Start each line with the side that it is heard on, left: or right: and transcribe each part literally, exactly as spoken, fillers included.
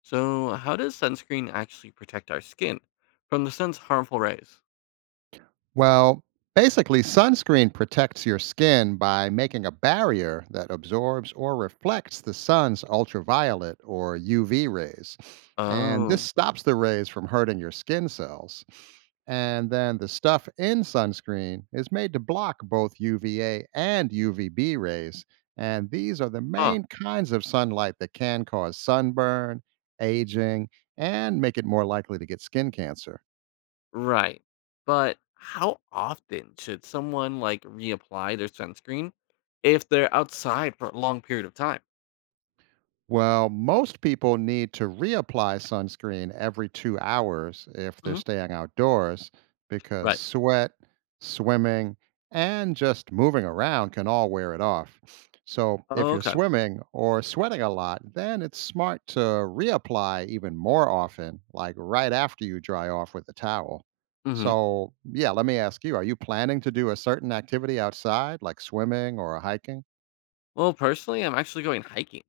left: So, how does sunscreen actually protect our skin from the sun's harmful rays?
right: Well, basically, sunscreen protects your skin by making a barrier that absorbs or reflects the sun's ultraviolet or U V rays. And this
left: Oh,
right: stops the rays from hurting your skin cells. And then the stuff in sunscreen is made to block both U V A and U V B rays. And these are the
left: huh,
right: main kinds of sunlight that can cause sunburn, aging, and make it more likely to get skin cancer.
left: right. But how often should someone like reapply their sunscreen if they're outside for a long period of time?
right: Well, most people need to reapply sunscreen every two hours if they're
left: Hmm.
right: staying outdoors because
left: Right.
right: sweat, swimming, and just moving around can all wear it off. So, if
left: Oh,
right: you're
left: okay.
right: swimming or sweating a lot, then it's smart to reapply even more often, like right after you dry off with a towel.
left: Hmm.
right: So, yeah, let me ask you, are you planning to do a certain activity outside, like swimming or hiking?
left: Well, personally, I'm actually going hiking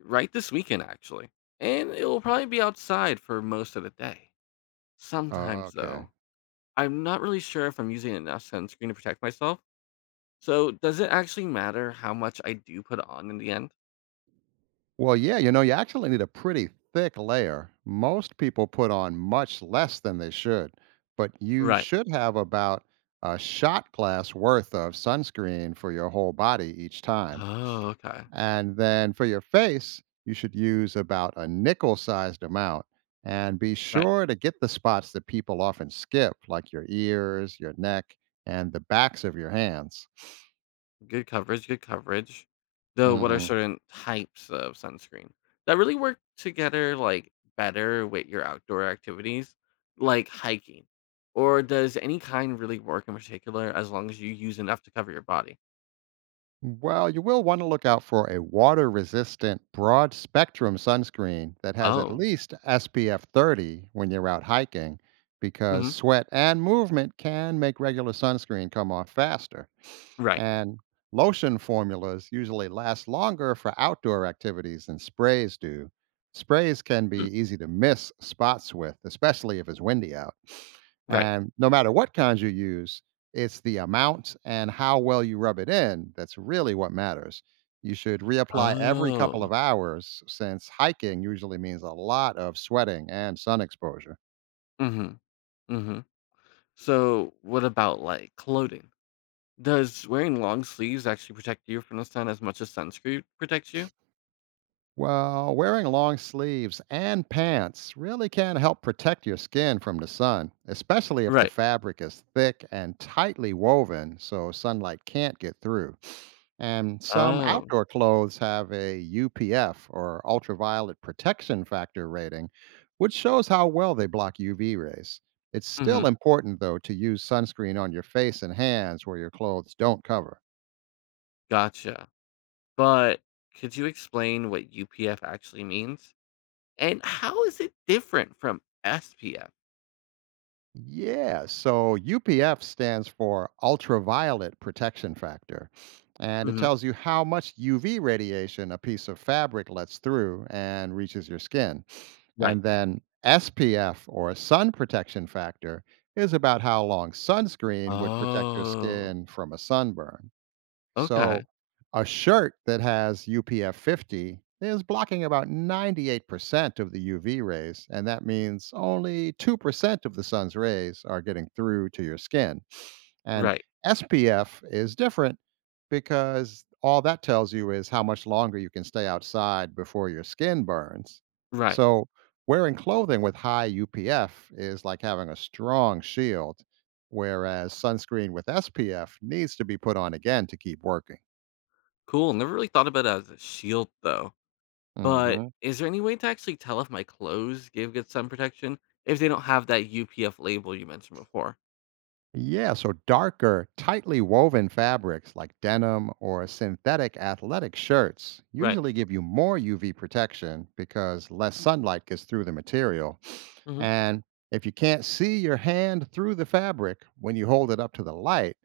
left: right this weekend, actually, and it will probably be outside for most of the day. Sometimes,
right: Okay.
left: though, I'm not really sure if I'm using enough sunscreen to protect myself. So, does it actually matter how much I do put on in the end?
right: Well, yeah, you know, you actually need a pretty thick layer. Most people put on much less than they should, but you
left: Right.
right: should have about a shot glass worth of sunscreen for your whole body each time.
left: Oh, okay.
right: And then for your face, you should use about a nickel sized amount. And be
left: Right.
right: sure to get the spots that people often skip, like your ears, your neck, and the backs of your hands.
left: Good coverage, good coverage. Though what are
right: hmm
left: certain types of sunscreen that really work together like better with your outdoor activities, like hiking? Or does any kind really work in particular as long as you use enough to cover your body?
right: Well, you will want to look out for a water resistant, broad spectrum sunscreen that has at
left: Oh.
right: least S P F thirty when you're out hiking, because
left: Mhm.
right: sweat and movement can make regular sunscreen come off faster.
left: Right.
right: And lotion formulas usually last longer for outdoor activities than sprays do. Sprays can
left: Hmm.
right: be easy to miss spots with, especially if it's windy out.
left: Right.
right: And no matter what kinds you use, it's the amount and how well you rub it in that's really what matters. You should reapply every
left: Oh.
right: couple of hours since hiking usually means a lot of sweating and sun exposure.
left: Mhm. Mhm. So, what about like clothing? Does wearing long sleeves actually protect you from the sun as much as sunscreen protects you?
right: Well, wearing long sleeves and pants really can help protect your skin from the sun, especially if the
left: Right.
right: fabric is thick and tightly woven so sunlight can't get through. And some
left: Oh,
right: outdoor clothes have a U P F or ultraviolet protection factor rating, which shows how well they block U V rays. It's
left: mhm,
right: still important, though, to use sunscreen on your face and hands where your clothes don't cover.
left: gotcha. But could you explain what U P F actually means? And how is it different from S P F?
right: Yeah, so U P F stands for ultraviolet protection factor, and it
left: Mhm.
right: tells you how much U V radiation a piece of fabric lets through and reaches your skin.
left: Right.
right: And then S P F or sun protection factor is about how long sunscreen would protect your
left: Oh,
right: skin from a sunburn.
left: okay.
right: So a shirt that has U P F fifty is blocking about ninety-eight percent of the U V rays, and that means only two percent of the sun's rays are getting through to your skin. And
left: Right,
right: S P F is different because all that tells you is how much longer you can stay outside before your skin burns.
left: right.
right: So, wearing clothing with high U P F is like having a strong shield, whereas sunscreen with S P F needs to be put on again to keep working.
left: Cool. Never really thought about it as a shield though. But
right: hmm
left: is there any way to actually tell if my clothes give good sun protection if they don't have that U P F label you mentioned before?
right: Yeah, so darker, tightly woven fabrics like denim or synthetic athletic shirts
left: Right.
right: usually give you more U V protection because less sunlight gets through the material.
left: Hmm.
right: And if you can't see your hand through the fabric when you hold it up to the light,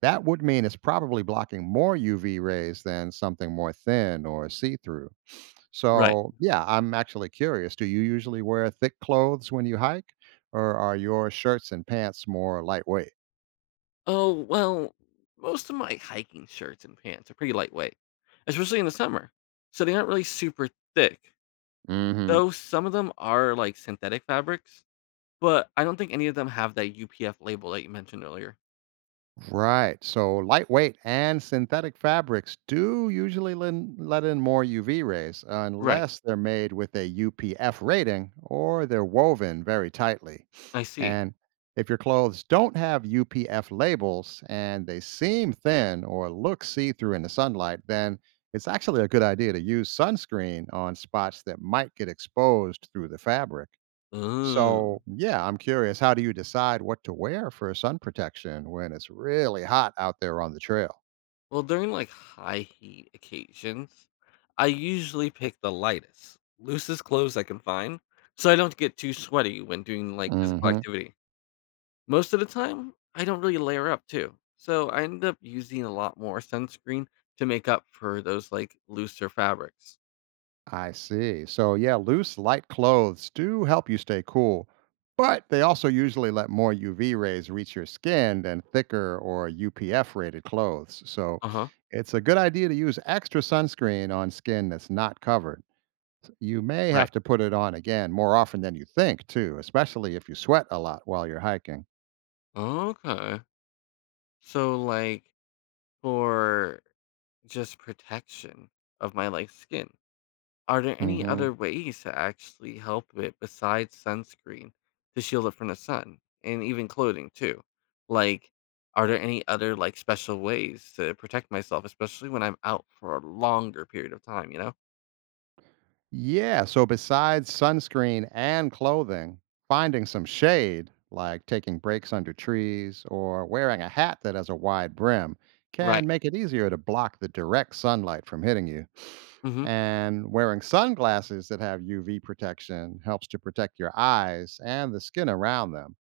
right: that would mean it's probably blocking more U V rays than something more thin or see through.
left: Right.
right: So, yeah, I'm actually curious. Do you usually wear thick clothes when you hike, or are your shirts and pants more lightweight?
left: Oh, well, most of my hiking shirts and pants are pretty lightweight, especially in the summer. So they aren't really super thick.
right: hmm
left: Though some of them are like synthetic fabrics, but I don't think any of them have that U P F label that you mentioned earlier.
right: Right. So lightweight and synthetic fabrics do usually lin- let in more U V rays
left: Right.
right: unless they're made with a U P F rating or they're woven very tightly.
left: I see.
right: And if your clothes don't have U P F labels and they seem thin or look see through in the sunlight, then it's actually a good idea to use sunscreen on spots that might get exposed through the fabric.
left: Ooh.
right: So, yeah, I'm curious, how do you decide what to wear for sun protection when it's really hot out there on the trail?
left: Well, during like high heat occasions, I usually pick the lightest, loosest clothes I can find so I don't get too sweaty when doing like physical
right: hmm
left: activity. Most of the time, I don't really layer up too. So I end up using a lot more sunscreen to make up for those like looser fabrics.
right: I see. So, yeah, loose, light clothes do help you stay cool, but they also usually let more U V rays reach your skin than thicker or U P F rated clothes. So,
left: Uh huh.
right: it's a good idea to use extra sunscreen on skin that's not covered. You may
left: Right.
right: have to put it on again more often than you think, too, especially if you sweat a lot while you're hiking.
left: Okay. So like for just protection of my like skin, are there any other
right: hmm
left: ways to actually help it besides sunscreen to shield it from the sun and even clothing too? Like are there any other like special ways to protect myself especially when I'm out for a longer period of time, you know?
right: Yeah. So besides sunscreen and clothing, finding some shade, like taking breaks under trees or wearing a hat that has a wide brim,
left: Right.
right: can make it easier to block the direct sunlight from hitting you.
left: Mhm.
right: And wearing sunglasses that have U V protection helps to protect your eyes and the skin around them.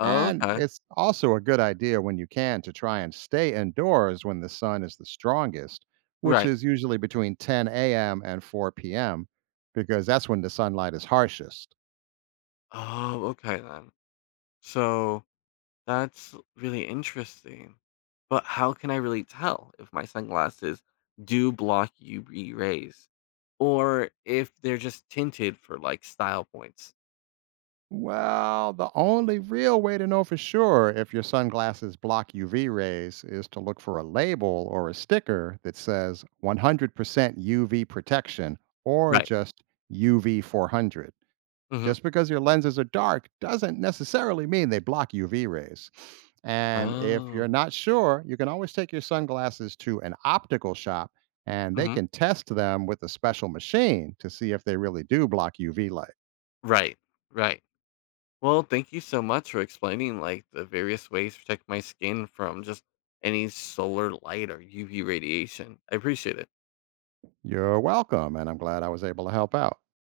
right: And
left: Okay.
right: it's also a good idea, when you can, to try and stay indoors when the sun is the strongest, which
left: Right.
right: is usually between ten a m and four p m, because that's when the sunlight is harshest.
left: Oh, okay then. So that's really interesting. But how can I really tell if my sunglasses do block U V rays or if they're just tinted for like style points?
right: Well, the only real way to know for sure if your sunglasses block U V rays is to look for a label or a sticker that says one hundred percent U V protection or
left: Right.
right: just U V four hundred.
left: Mhm.
right: Just because your lenses are dark doesn't necessarily mean they block U V rays. And if you're
left: Oh.
right: not sure, you can always take your sunglasses to an optical shop and they
left: Mhm.
right: can test them with a special machine to see if they really do block U V light.
left: Right. Right. Well, thank you so much for explaining like the various ways to protect my skin from just any solar light or U V radiation. I appreciate it.
right: You're welcome, and I'm glad I was able to help out.